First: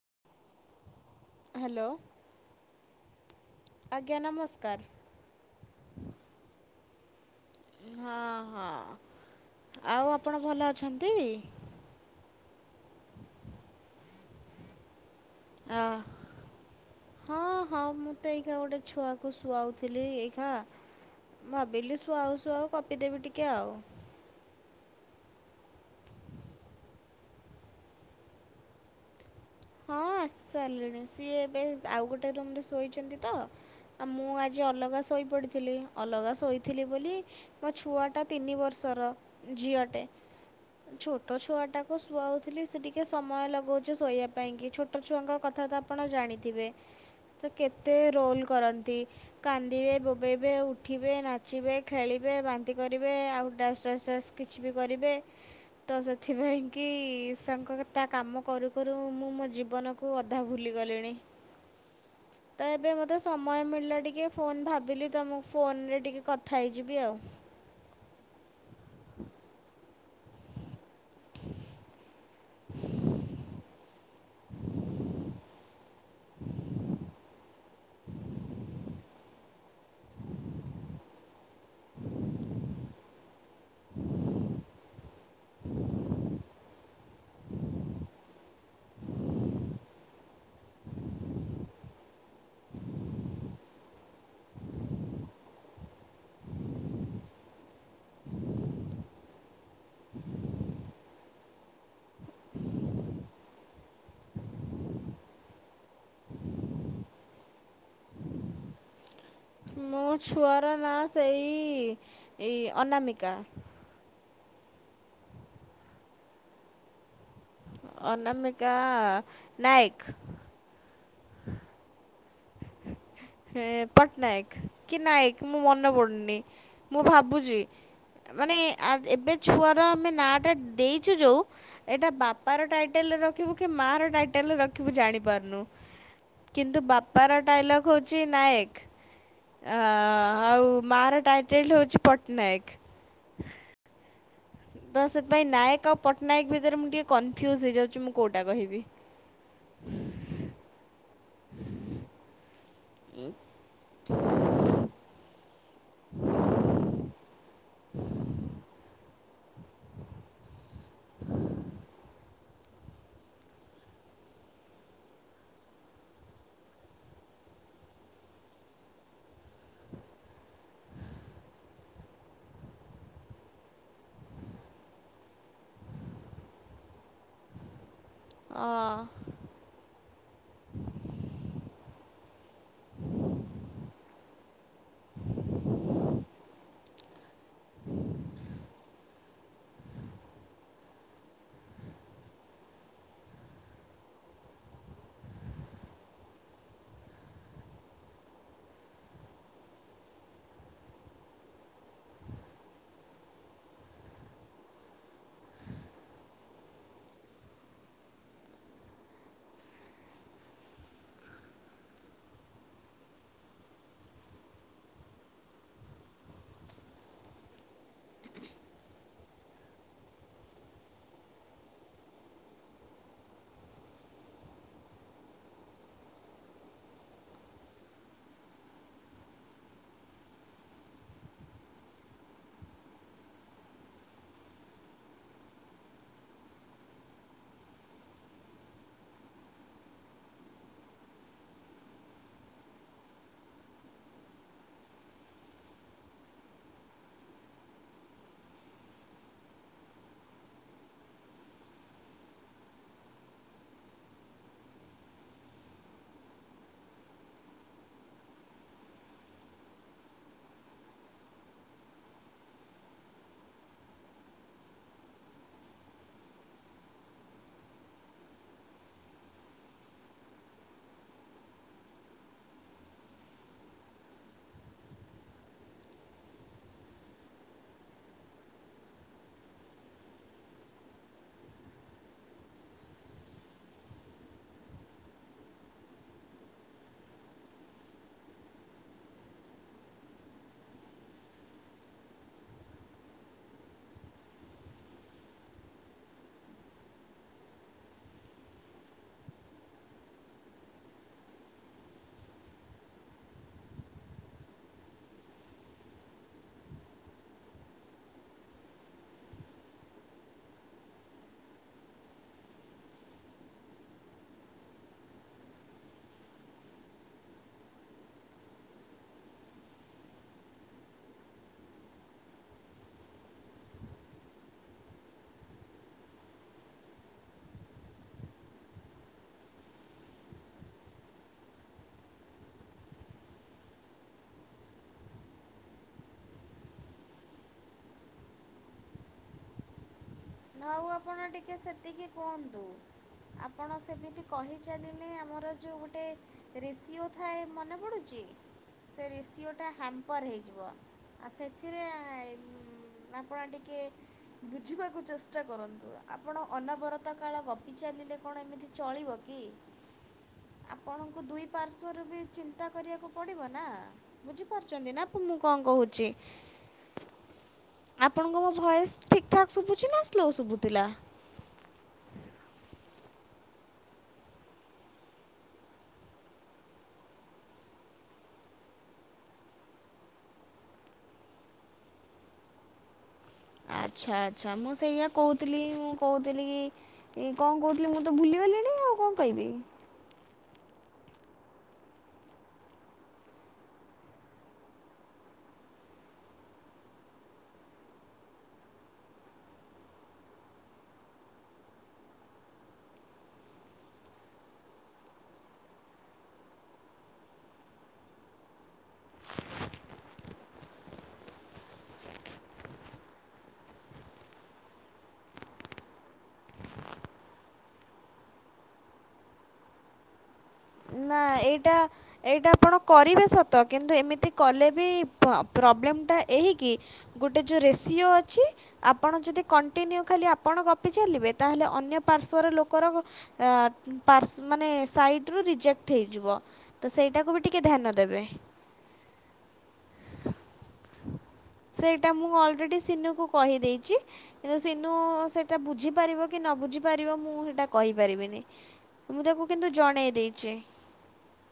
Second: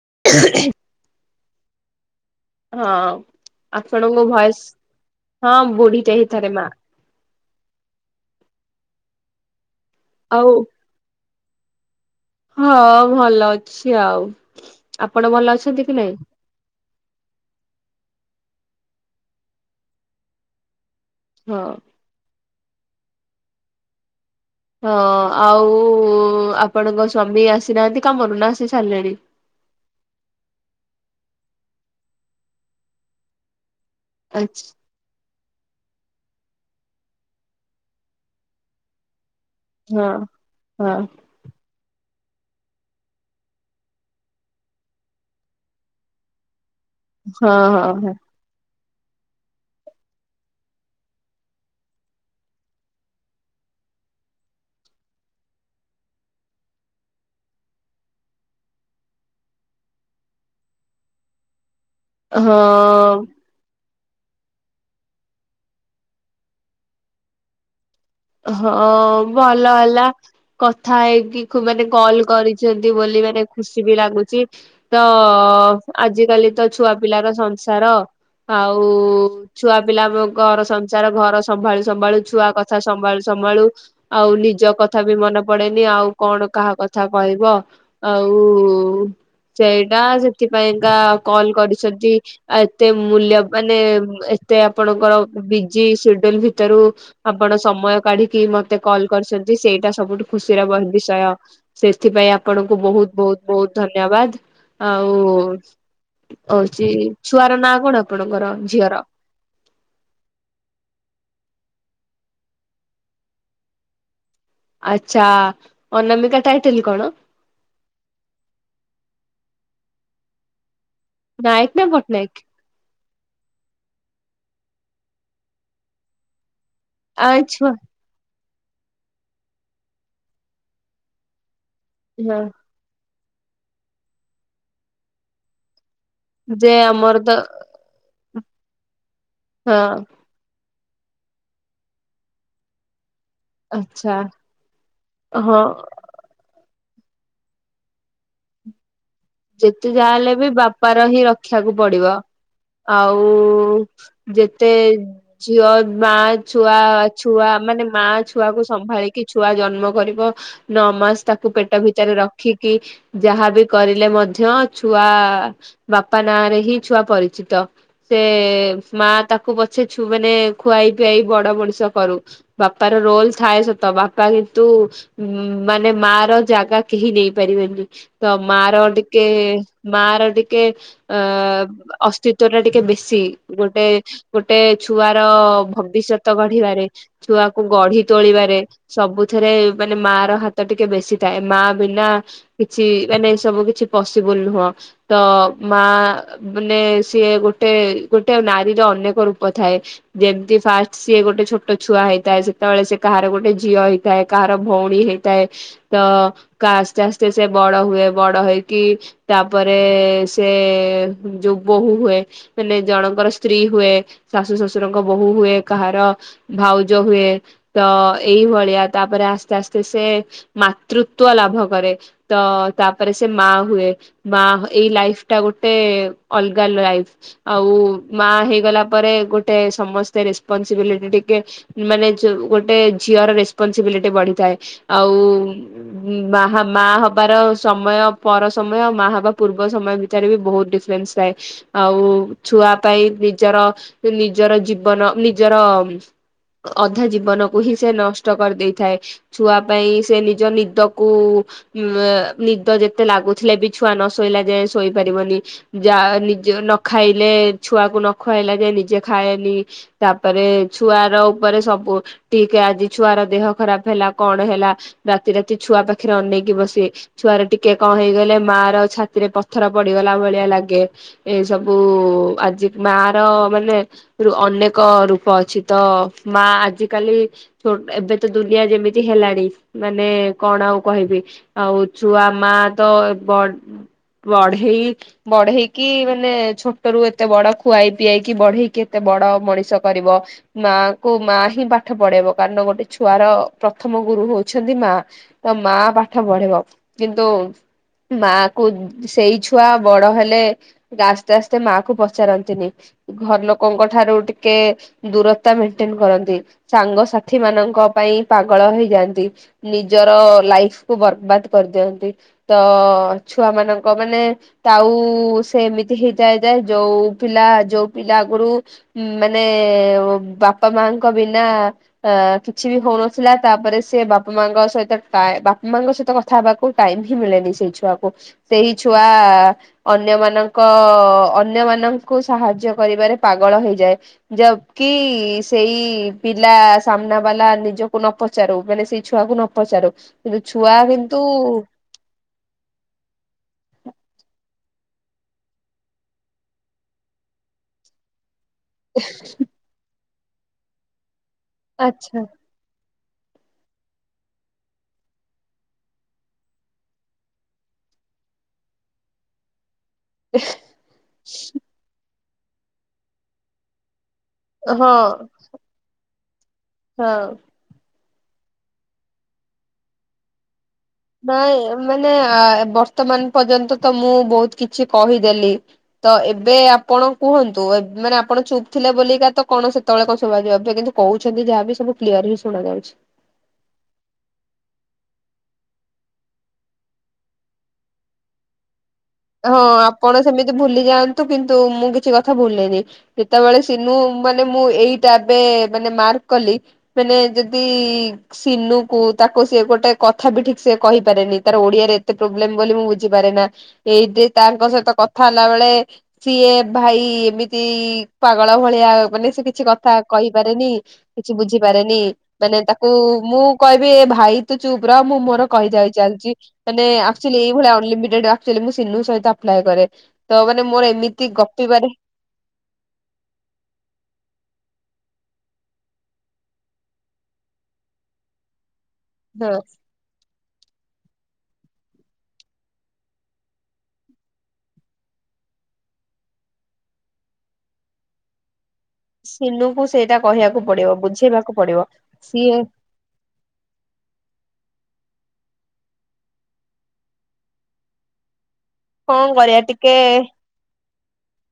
[inaudible] Hello. ହଁ ଆପଣଙ୍କ voice, ନମସ୍କାର। ହଁ ବୁଢିଟେ ହେଇଥରେ ମା। ହଁ ହଁ, ଆଉ ଆପଣ ଭଲ ଅଛନ୍ତି? ହଁ ଭଲ ଅଛି ଆଉ। ଆପଣ ଭଲ ଆ ଅଛନ୍ତି କି ନାଇଁ? ହଁ ହଁ ମୁଁ ତ ଗୋଟେ ଛୁଆକୁ ଶୁଆଉଥିଲି ଏଇାଖା, ହଁ। ଭାବିଲି ଶୁଆଉ ଶୁଆଉ। ଗପିଦେବି ଟିକେ ଆଉ। ହଁ ଆଉ ଆପଣଙ୍କ ସ୍ଵାମୀ ଆସିନାହାନ୍ତି କାମରୁ, ନା ଆସି ସାରିଲେଣି? ହଁ ଆସିସାରିଲେଣି। ସିଏ ଏବେ ଆଉ ଗୋଟେ ରୁମରେ ଶୋଇଛନ୍ତି ତ। ଆଉ ମୁଁ ଆଜି ଆଚ୍ଛା ଅଲଗା ଶୋଇପଡ଼ିଥିଲି। ଅଲଗା ଶୋଇଥିଲି ବୋଲି ମୋ ଛୁଆଟା ତିନି ବର୍ଷର। ଝିଅଟେ ହଁ। ହଁ - ଛୋଟ ଛୁଆ ଟାକୁ। ସୁଆଉଥିଲି ସେ ଟିକେ ସମୟ ଲଗାଉଛି ଶୋଇବା ପାଇଁ କି ଛୋଟ ଛୁଆଙ୍କ କଥା ତ ଆପଣ ଜାଣିଥିବେ। ତ ହଁ ହଁ କେତେ ରୋଲ କରନ୍ତି। ନ୍ତି। କାନ୍ଦିବେ ବୋବେଇବେ ଉଠିବେ ନାଚିବେ ଖେଳିବେ ବାନ୍ତି କରିବେ ଆଉ ତା। ଇଏସ ଇଏସ କିଛି ବି କରିବେ। ତ ସେଥିପାଇଁ କି ସାଙ୍କ ତା କାମ କରୁ କରୁ। ମୁଁ ମୋ ଜୀବନକୁ ଅଧା ଭୁଲିଗଲିଣି। ହଁ ତ ଏବେ ହଁ ମତେ ସମୟ ମିଳିଲା ଟିକେ। ଟିକେ ଫୋନ୍ ଭାବିଲି ତମକୁ ଫୋନରେ ଟିକେ କଥା ହେଇଯିବି ଆଉ। ହଁ ଭଲ ହେଲା କଥା ହେଇକି କୁ ମାନେ କଲ। କରିଛନ୍ତି ବୋଲି ମାନେ ଖୁସି ବି ଲାଗୁଛି ତ ଆଜିକାଲି ତ ଛୁଆ ପିଲାର ସଂସାର। ଆଉ ଛୁଆ ପିଲା ଆମ ଘର ସଂସାର ଘର ସମ୍ଭାଳୁ ସମ୍ଭାଳୁ ଛୁଆ କଥା। ସମ୍ଭାଳୁ ସମ୍ଭାଳୁ ଆଉ ନିଜ କଥା ବି ମନେ ପଡ଼େନି ଆଉ କଣ କାହା କଥା କହିବ। ଆଉ ସେଇଟା ସେଥିପାଇଁକା କଲ କରିଛନ୍ତି ଏତେ ମୂଲ୍ୟ ମାନେ। ମତେ ଆପଣଙ୍କର ବିଜି ସେଡୁଲ ଭିତରୁ ଆପଣ। ସମୟ କାଢ଼ୀକି ମତେ କଲ୍ କରିଛନ୍ତି ସେଇଟା ସବୁଠୁ ଖୁସିର ବିଷୟ ସେଥିପାଇଁ ଆପଣ। ଙ୍କୁ ବହୁତ ବହୁତ ବହୁତ ଧନ୍ୟବାଦ ଆଉ। ହଉଛି ଛୁଆର ନାଁ କଣ ଆପଣଙ୍କର ଝିଅର। ମୋ ଛୁଆର ନାଁ ସେଇ ଏଇ ଅନନାମିକା। ଆଚ୍ଛା ଅନାମିକା ଟାଇଟିଲ କଣ? ଅନାମିକା ନାୟକ୍। ନାୟକ ନା ପଟ୍ଟନାୟକ। ହଁ ପଟ୍ଟନାୟକ କି ନାୟକ ମୁଁ ମନେ ପଡୁନି ମୁଁ ଆ ଭାବୁଛି। ଛୁଆ ମାନେ ଆ ଏବେ ଛୁଆର ଆମେ ନା ଟା ଦେଇଛୁ ଯୋଉ। ଏଇଟା ହଁ ବାପାର ଟାଇଟେଲରେ ରଖିବୁ କି ମାଆର ଟାଇଟେଲରେ ରଖିବୁ ଜାଣିପାରୁନୁ। ଯେ କିନ୍ତୁ ଆମର ତ ବାପାର ଡାଇଲଗ ହଉଛି ନାୟକ। ହଁ ମାର ଟାଇଟେଲଟି ହେଉଛି ପଟ୍ଟନାୟକ। ଆଚ୍ଛା। ତ ସେଥିପାଇଁ ହଁ। ନାୟକ ଆଉ ପଟ୍ଟନାୟକ ଭିତରେ ମୁଁ ଟିକେ କନଫ୍ୟୁଜ ହେଇଯାଉଛି ମୁଁ କୋଉଟା କହିବି। ଯେତେ ଯାହା ହେଲେ ବି ବାପାର ହିଁ ରଖିବାକୁ ପଡ଼ିବ। ଆଉ ଯେତେ ଝିଅ ମା ଛୁଆ ଛୁଆ ମାନେ ମା ଛୁଆକୁ ସମ୍ଭାଳିି କି ଛୁଆ ଜନ୍ମ କରିବ ନଅମାସ ତାକୁ ପେଟ ଭିତରେ ରଖିକି ଯାହାବି କରିଲେ ମଧ୍ୟ ମଧ୍ୟ ଛୁଆ ବାପା ନାଁରେ ହିଁ ଛୁଆ ପରିଚିତ ସେ ମା। ତାକୁ ପଛେ ଛୁ ମାନେ ଖୁଆଇ ପିଆଇ ବଡ଼ ମଣିଷ କରୁ ବାପାର ରୋଲ ଥାଏ ସତ ବାପା କିନ୍ତୁ ମାନେ ମା ର ଜାଗା କେହି ନେଇପାରିବେନି ତ ମା ର ଅ ଟିକେ ମା ର ଟିକେ ଅ ଅସ୍ତିତ୍ଵ ଟା ଟିକେ ବେଶୀ ଗୋଟେ ଗୋଟେ ଛୁଆର ଭବିଷ୍ୟତ ଗଢ଼ିବାରେ ଛୁଆକୁ ଗଢ଼ି ତୋଳିବାରେ ସବୁ ରେ ମାନେ ମା ର ହାତ ଟିକେ ବେଶୀ ଥାଏ ମା ବିନା କିଛି ମାନେ ଏ ସବୁ କିଛି ପସିବୁଲ ନୁହଁ ତ ମା ମାନେ ସିଏ ଗୋଟେ ଗୋଟେ ନାରୀର ଅନେକ ରୂପ ଥାଏ। ଯେମିତି ଫାଷ୍ଟ ସିଏ ଗୋଟେ ଛୋଟ ଛୁଆ ହେଇଥାଏ ସେତେବେଳେ ସେ କାହାର ଗୋଟେ ଝିଅ। ହେଇଥାଏ କାହାର ଭଉଣୀ ହେଇଥାଏ ତ କା ଆସ୍ତେ ଆସ୍ତେ ସେ ବଡ଼ ହୁଏ ବଡ଼ ହେଇ। କି ତାପରେ ସେ ଯୋଉ ବୋହୂ ହୁଏ ମାନେ ଜଣଙ୍କର ସ୍ତ୍ରୀ ହୁଏ, ଶାଶୁ ଶଶୁରଙ୍କ ବୋହୂ ହୁଏ, କାହାର ଭାଉଜ ହୁଏ, ତ ଏଇଭଳି ଆ ତାପରେ ଆସ୍ତେ ଆସ୍ତେ ସେ ମାତୃତ୍ଵ ଲାଭ କରେ ତ ତାପରେ ସେ ମା ହ ମା ଏଇ ଲାଇଫଟା ଗୋଟେ ଅଲଗା ଲାଇଫ ଆଉ ମା ହେଇଗଲେ ପରେ ଗୋଟେ ସମସ୍ତେ ରେସ୍ପନ୍ସବିଲିଟି ଟିକେ ମାନେ ଯୋଉ ଗୋଟେ ଝିଅର ରେସ ବଢିଥାଏ ଆଉ ମା ହବାର ସମୟ ପର ସମୟ ଆଉ ମା ବା ପୂର୍ବ ସମୟ ଭିତରେ ବି ବହୁତ ଡିଫରେନ୍ସ ଥାଏ ଆଉ ଛୁଆ ପାଇଁ ନିଜର ନିଜର ଜୀବନ ନିଜର ଅଧା ଜୀବନକୁ ହିଁ ସେ ନଷ୍ଟ କରିଦେଇଥାଏ ଛୁଆ ପାଇଁ ସେ ନିଜ ନିଦକୁ ଉ ନିଦ ଯେତେ ଏତେ ଲାଗୁଥିଲେ ବି ଛୁଆ ନ ଶୋଇଲା ଯାଏ ଶୋଇପାରିବନି ଯା ନିଜ ନ ଖାଇଲେ ଛୁଆକୁ ନ ଖୁଆଇଲା ଯାଏ ନିଜେ ଖାଏନି ତାପରେ ଛୁଆ ର ଉପରେ ସବୁ ଟିକେ ଆଜି ଛୁଆର ଦେହ ଖରାପ ହେଲା କଣ ହେଲା ରାତି ରାତି ଛୁଆ ପାଖରେ ଅନେଇକି ବସେ ଛୁଆର ଟିକେ କିଏ କଣ ହେଇଗଲେ ମା ର ଛାତିରେ ପଥର ପଡିଗଲା ଭଳିଆ ଲାଗେ ଏଇ ସବୁ ଆଜି ମା ର ମାନେ ଅନେକ ରୂପ ଅଛି ତ ମା ଆଜିିକାଲି ଏବେ ତ ଦୁନିଆ ଯେମିତି ହେଲାଣି ମାନେ କଣ ଆଉ କହିବି ଆଉ ଛୁଆ ମା ତ ବ ବଢେଇ ବଢେଇକି ମାନେ ଛୋଟ ରୁ ଏତେ ବଡ ଖୁଆଇ ପିଆଇକି ବଢେଇକି ଏତେ ବଡ ମଣିଷ କରିବ ମା କୁ ମା ହିଁ ପାଠ ପଢେଇବ କାରଣ ଗୋଟେ ଛୁଆର ପ୍ରଥମ ଗୁରୁ ହଉଛନ୍ତି ମା ତ ମା ପାଠ ପଢିବ କିନ୍ତୁ ମା କୁ ସେଇ ଛୁଆ ବଡ ହେଲେ ଆସ୍ତେ ଆସ୍ତେ ମା କୁ ପଚାରନ୍ତିନି ଘର ଲୋକଙ୍କ ଠାରୁ ଟିକେ ଦୂରତା ମେଣ୍ଟେନ କରନ୍ତି ସାଙ୍ଗସାଥି ମାନଙ୍କ ପାଇଁ ପାଗଳ ହେଇଯାନ୍ତି ନିଜର ଲାଇଫ କୁ ବର୍ବାଦ କରିଦିଅନ୍ତି ତ ଛୁଆ ମାନଙ୍କ ମାନେ ତାଉ ସେ ଏମିତି ହେଇଯାଏ ଯେ ଯୋଉ ପିଲା ଯୋଉ ପିଲା ଆଗରୁ ମାନେ ବାପା ମାଙ୍କ ବିନା କିଛି ବି ହଉନଥିଲା ତାପରେ ସେ ବାପା ମାଙ୍କ ସହିତ ବାପା ମାଙ୍କ ସହିତ କଥା। କଥା ହେବାକୁ ଟାଇମ ହିଁ ମିଳେନି ସେଇ ଛୁଆକୁ ସେଇ ଛୁଆ ଅନ୍ୟମାନଙ୍କ ଅନ୍ୟ ମାନଙ୍କୁ ସାହାଯ୍ୟ କରିବାରେ ପାଗଳ ହେଇଯାଏ ଯ କିି ସେଇ ପିଲା ସାମ୍ନା ବାଲା ନିଜକୁ ନ ପଚାରୁ ମାନେ ସେଇ ଛୁଆକୁ ନ ପଚାରୁ କିନ୍ତୁ ଛୁଆ ଆଉ ଆପଣ ଟିକେ ସେତିକି କୁହନ୍ତୁ ଆପଣ ସେମିତି କହିଛନ୍ତି। ଆମର ଯୋଉ ଗୋଟେ ରେସିଓ ଥାଏ ମନେ ପଡୁଛି ସେ ରେସିଓଟା ହ୍ୟାମ୍ପର୍ ହେଇଯିବ ଆଉ ସେଥିରେ ଆଚ୍ଛା। ଆପଣ ଟିକେ ବୁଝିବାକୁ ଚେଷ୍ଟ ଚେଷ୍ଟା କରନ୍ତୁ ଆପଣ ଅନବରତ କାଳ ଗପିଚାଲିଲେ କଣ ଏମିତି ଚଳିବ କି। ଆପଣଙ୍କୁ ଦୁଇ ପାର୍ଶ୍ଵରୁ ବି ଚିନ୍ତା କରିବାକୁ ପଡ଼ିବ ନା। ବୁଝିପାରୁଛନ୍ତି ହଁ ନା ମୁଁ କଣ କହୁଛି। ହଁ। ଆପଣଙ୍କ ମୋ ଭଏସ ଠିକ୍ ଠାକ୍ ଶୁଭୁଛି ନା ସ୍ଲୋ ଶୁଭୁଥିଲା। ନାଇଁ ମାନେ ବର୍ତ୍ତମାନ ପର୍ଯ୍ୟନ୍ତ ତ ମୁଁ ବହୁତ କିଛି କହିଦେଲି। ତ ଏବେ ଆପଣ କୁହନ୍ତୁ ମାନେ ଆପଣ ଚୁପ୍ ଥିଲେ ବୋଲିକା ତ କଣ ସେତେବେଳେ କଣ ସୁବା ଯିବ କିନ୍ତୁ କହୁଛନ୍ତି ଯାହାବି ସବୁ କ୍ଲିୟର ହି ଶୁଣା ଯାଉଛି। ଆ ଆଚ୍ଛା ଆଚ୍ଛା ମୁଁ ସେଇଆା କହୁଥିଲି ମୁଁ କହୁଥିଲି କି କଣ କହୁଥିଲି ମୁଁ ତ ଭୁଲିଗଲିଣି ଆଉ। କଣ କହିବି। ହଁ ଆପଣ ସେମିତି ଭୁଲି ଯାଆନ୍ତୁ କିନ୍ତୁ ମୁଁ କିଛି କଥା ଭୁଲିନି ଯେତେବେଳେ ସିନୁ ମାନେ ମୁଁ ଏଇଟା ଏବେ ମାନେ ମାର୍କ କଲି ମାନେ ଯଦି ସିନୁ କୁ ତାକୁ ସି ଗୋଟେ କଥା ବି ଠିକ୍ ସେ କହିପାରେନି ତାର ଓଡିଆରେ ଏତେ ପ୍ରୋବ୍ଲେମ ବୋଲି ମୁଁ ବୁଝିପାରେ ନା। ଏଇଠି ତାଙ୍କ ସହିତ କଥା ହେଲା ବେଳେ ସିଏ ଭାଇ ଏମିତି ପାଗଳ ଭଳିଆ ମାନେ ସେ କିଛି କଥା କହିପାରେନି କିଛି ବୁଝିପାରେନି ମାନେ ତାକୁ ମୁଁ କହିବି ଭାଇ ତୁ ଚୁପ୍ ରହ ମୁଁ ମୋର କହି ଚାଲିଛି ମାନେ ଆଚୁଲି ଏଇଭଳିଆ ଅନଲିମିଟେଡ ମୁଁ ସିନୁ ସହିତ ଆପ୍ଲାଏ କରେ ତ ମାନେ ମୋର ନା ଏମିତି ଏଇଟା ଗପିବାରେ ଏଇଟା ଆପଣ କରିବେ ସତ କିନ୍ତୁ ଏମିତି କଲେ ବି ପ୍ରୋବ୍ଲେମ ଟା ଏହିକି ଗୋଟେ ଯେଉଁ ରେସିଓ ଅଛି। ଆପଣ ଯଦି ହଁ କଣ୍ଟିନ୍ୟୁ ଖାଲି ଆପଣ ଚାଲିବେ ତାହଲେ ଅନ୍ୟ ପାର୍ଶ୍ଵର ଲୋକର ମାନେ ସାଇଟ ରୁ ରିଜେକ୍ଟ ହେଇଯିବ। ତ ସେଇଟାକୁ ବି ଟିକେ ଧ୍ୟାନ ଦେବେ। ସିନୁକୁ ସେଇଟା କହିବାକୁ ପଡିବ ବୁଝେଇବାକୁ ପଡିବ ସିଏ ଛି କିନ୍ତୁ ସିନୁ ସେଟା ବୁଝିପାରିବ କି ନ ବୁଝି ପାରିବ ମୁଁ ସେଇଟା କହିପାରିବିନି ମୁଁ କଣ ତାକୁ କରିବା କିନ୍ତୁ ଟିକେ ଜଣେଇ ଦେଇଛି।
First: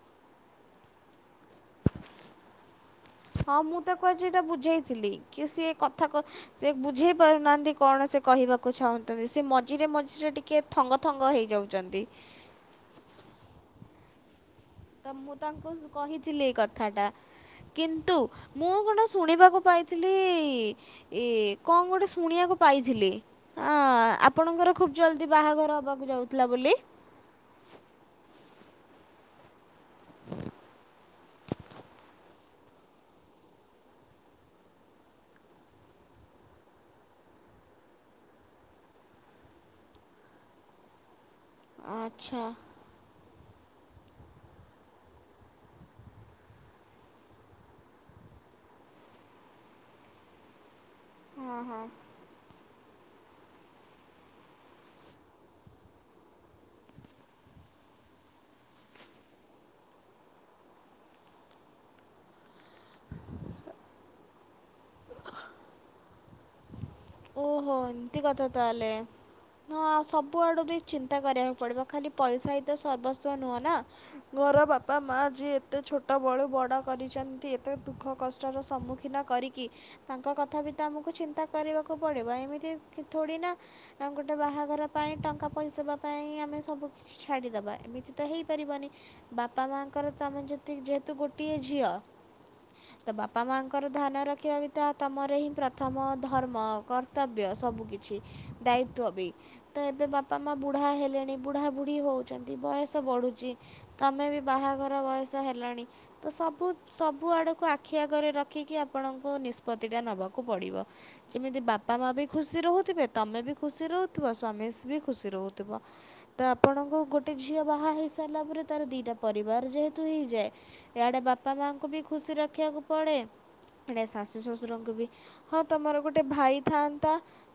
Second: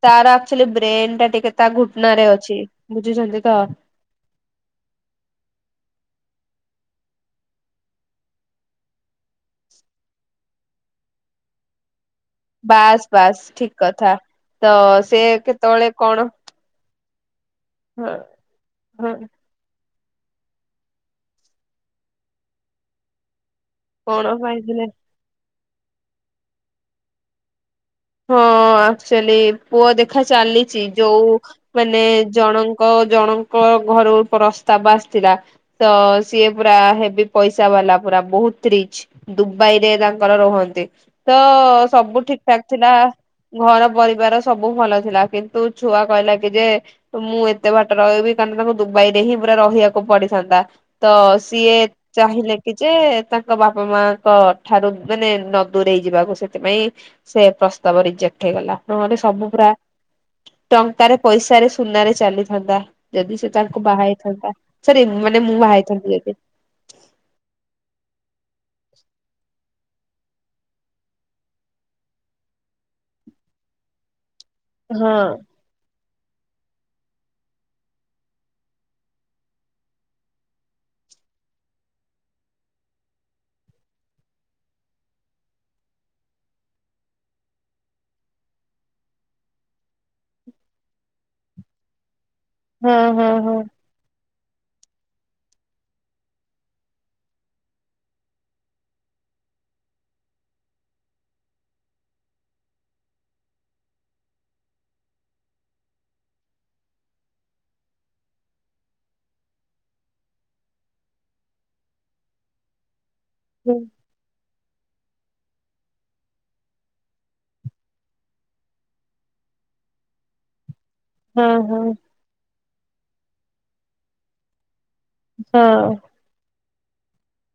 ତାର ଆକ୍ଚୁଲି ବ୍ରେନ ଟା ଟିକେ ତା ଘୁଟନା ରେ ଅଛି। ବୁଝୁଛନ୍ତି ହଁ ତ ମୁଁ ତାକୁ ଏଇଟା ବୁଝେଇଥିଲି କି ସିଏ କଥା କ ସେ ବୁଝେଇ ପାରୁନାହାନ୍ତି କଣ ସେ କହିବାକୁ ଚାହୁଁନ୍ତି ସେ ମଝିରେ ମଝିରେ ଟିକେ ଥଙ୍ଗ ଥଙ୍ଗ ହେଇଯାଉ ଯାଉଛନ୍ତି। ବାସ୍ ବାସ୍ ଠିକ କଥା। ତ ସେ ମୁଁ ତାଙ୍କୁ କେତେବେଳେ କଣ କହିଥିଲି ଏଇ କଥାଟା କିନ୍ତୁ ହଁ ମୁଁ କଣ ହଁ ଶୁଣିବାକୁ ପାଇ ଥିଲି-ଇ ଏ କଣ ଗୋଟେ ଶୁଣିବାକୁ ପାଇଥିଲି। ହଁ କଣ ଆପଣଙ୍କର ପାଇଥିଲେ ଖୁବ ଜଲଦି ବାହାଘର ହବାକୁ ଯାଉଥିଲା ବୋଲି ହଁ ଆକ୍ଚୁଆଲି ପୁଅ ଦେଖା ଚାଲିଛି ଯୋଉ ମାନେ ଜଣଙ୍କ ଜଣଙ୍କ ଘରୁ ପ୍ରସ୍ତାବ ଆସିଥିଲା ତ ସିଏ ପୁରା ହେବି ପଇସା ବାଲା ପୁରା ବହୁତ ରିଚ୍ ଦୁବାଇ ରେ ତାଙ୍କର ରୁହନ୍ତି। ତ ସବୁ ଆଚ୍ଛା ଠିକଠାକ୍ ଘର ପରିବାର ସବୁ ଭଲ ଥିଲା କିନ୍ତୁ ଛୁଆ କହିଲା କି ଯେ ମୁଁ ଏତେ ବାଟର କହିବି ତାଙ୍କ ତାଙ୍କ ଦୁବାଇରେ ହିଁ ପୁରା ରହିବାକୁ ପଡିଥାନ୍ତା ତ ସିଏ ଚାହିଁଲେ କି ଯେ ତାଙ୍କ ବାପା ମାଙ୍କ ଠାରୁ ମାନେ ନ ଦୂରେଇ ଯିବାକୁ ସେଥିପାଇଁ ସେ ପ୍ରସ୍ତାବ ରିଜେକ୍ଟ ହେଇଗଲା ନହଲେ ସବୁ ପୁରା ଟଙ୍କାରେ ପଇସାରେ ସୁନାରେ ଚାଲିଥାନ୍ତା ଯଦି ସେ ତାଙ୍କୁ ବାହାଇଥାନ୍ତା ସରି ମାନେ ମୁଁ ବାହା ହେଇଥାନ୍ତି ଯଦି। ଓ-ହୋ ଏମିତି କଥା ତାହଲେ। ହଁ ଆଉ ସବୁ ଆଡୁ ବି ଚିନ୍ତା କରିବାକୁ ପଡିବ ଖାଲି ପଇସା ହିଁ ତ ସର୍ବସ୍ୱ ନୁହଁ ନା। ଘର ବାପା ହଁ ମାଆ ଯିଏ ଏତେ ଛୋଟ ଛୋଟ ବେଳୁ ବଡ଼ କରିଛନ୍ତି ଏତେ ଦୁଃଖ କଷ୍ଟର ସମ୍ମୁଖୀନ କରିକି ତାଙ୍କ କଥା ବି ତ ଆମକୁ ଚିନ୍ତା କରିବାକୁ ପଡିବ ଏମିତି କି- କି ଥୋଡ଼ି ନା ଗୋଟେ ବାହାଘର ପାଇଁ ଟଙ୍କା ପଇସା ଦେବା ପାଇଁ ଆମେ ସବୁ କିଛି ଛାଡିଦ ବା ଏମିତି ତ ହେଇପାରିବନି ବାପା ମାଙ୍କର ତ ଆମେ ଯେତିକି ଯେହେତୁ ଗୋଟିଏ ଝିଅ। ହଁ ତ ହଁ ବାପା ହଁ। ମାଙ୍କର ଧ୍ୟାନ ରଖିବା ବି ତ ତମର ହିଁ ପ୍ରଥମ ଧର୍ମ କର ର୍ତ୍ତବ୍ୟ ସବୁ କିିଛି ଦାୟିତ୍ଵ ବି ତ ଏବେ ବାପା ମା ବୁଢା ହେଲେଣି ବୁଢା ବୁଢୀ ହୋ ହଉଚନ୍ତି ବୟସ ବଢୁଛି ତମେ ବି ବାହାଘର ବୟସ ହେଲଣି ତ ସବୁ ସ ବୁ ଆଡକୁ ଆଖି ଆଗରେ ରଖିକି ଆପଣଙ୍କୁ ନିଷ୍ପତି ଟା ନବାକୁ ପଡିବ ଯେମିତି ବାପ୍ ପା ମା ବି ଖୁସି ରହୁଥିବେ ତମେ ବି ଖୁସି ରହୁଥୁବ ସ୍ୱାମୀ ବି ଖୁସି ରହୁଥୁବ ତ ଆପଣଙ୍କୁ ଗୋଟେ ଝିଅ ବାହା ହେଇସାରିଲା ପରେ ତାର ଦିଟା ପରିବାର ଯେ ତୁ ହେଇଯାଏ। ଇଆଡ଼େ ବାପା ହଁ ହଁ ମାଙ୍କୁ ବି ଖୁସି ରଖିବାକୁ ପଡ଼େ ଏଣେ ଶାଶୁ ଶ୍ୱଶୁରଙ୍କୁ ବି ହଁ ତମର ଗୋଟେ ଭାଇ ଥାନ୍ତା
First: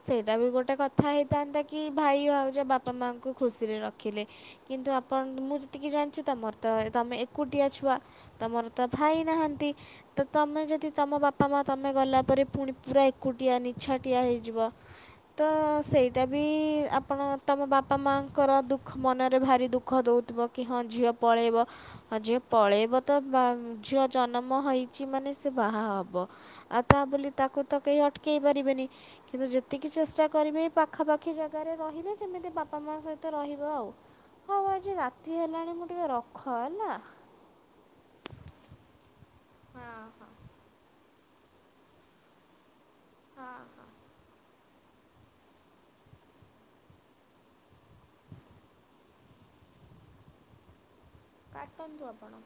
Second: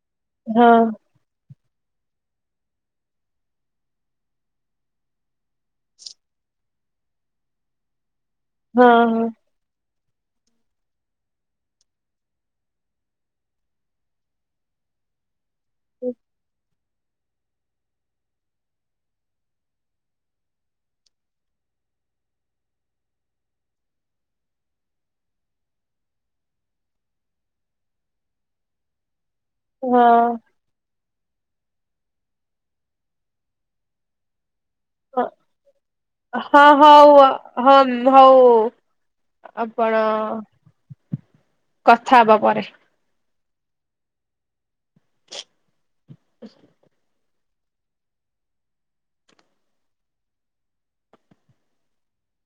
ସେଇଟା ବି ହଁ ଗୋଟେ କଥା ହେଇଥାନ୍ତା। କି ଭାଇ ଭାଉଜ ବାପା ମାଙ୍କୁ ଖୁସିରେ ରଖିଲେ କିନ୍ତୁ ଆପଣ ମୁଁ ଯେତିକି ଜାଣିଛି ତମର ତ ତମେ ଏକୁଟିଆ ଛୁଆ ତମର ତ ହଁ ଭାଇ ହଁ। ନାହାନ୍ତି। ତ ତମେ ଯଦି ତମ ବାପା ମା ତମେ ଗଲା ପରେ ପୁଣି ପୁରା ଏକୁଟିଆ ନି ଛାଟିଆ ହେଇଯିବ ତ ସେଇଟା ବି ଆ ଆପଣ ତମ ବାପା ମାଆଙ୍କର ଦୁଃଖ ମନରେ ଭାରି ଦୁଃଖ ଦେଉଥିବ କି ହଁ ଝିଅ ପଳେଇବ। ହଁ ଝିଅ ପଳେଇବ ତ ବା ଝିଅ ଜନ୍ମ ହେଇଚି ମାନେ ସେ ବାହା ହେବ ଆଉ ତା ବୋଲି ତାକୁ ତ କେହି ଅଟକେଇ ପାରିବେନି କିନ୍ତୁ ଯେତିକି ଚେଷ୍ଟା କରିବେ ପାଖାପା ଖି ଜାଗାରେ ରହିବେ ଯେମିତି ବାପା ମା ସହିତ ରହିବ ଆଉ। ହଉ ଆଜି ରାତି ହେଲାଣି ମୁଁ ଟିକେ ରଖ ହଁ ହଁ-ହଁ ହେଲା ହଉ ହମ୍ ହଉ। ଆପଣ କଥା ହବା ପରେ। ଉହୁଁ। କାଟନ୍ତୁ ଆପଣ।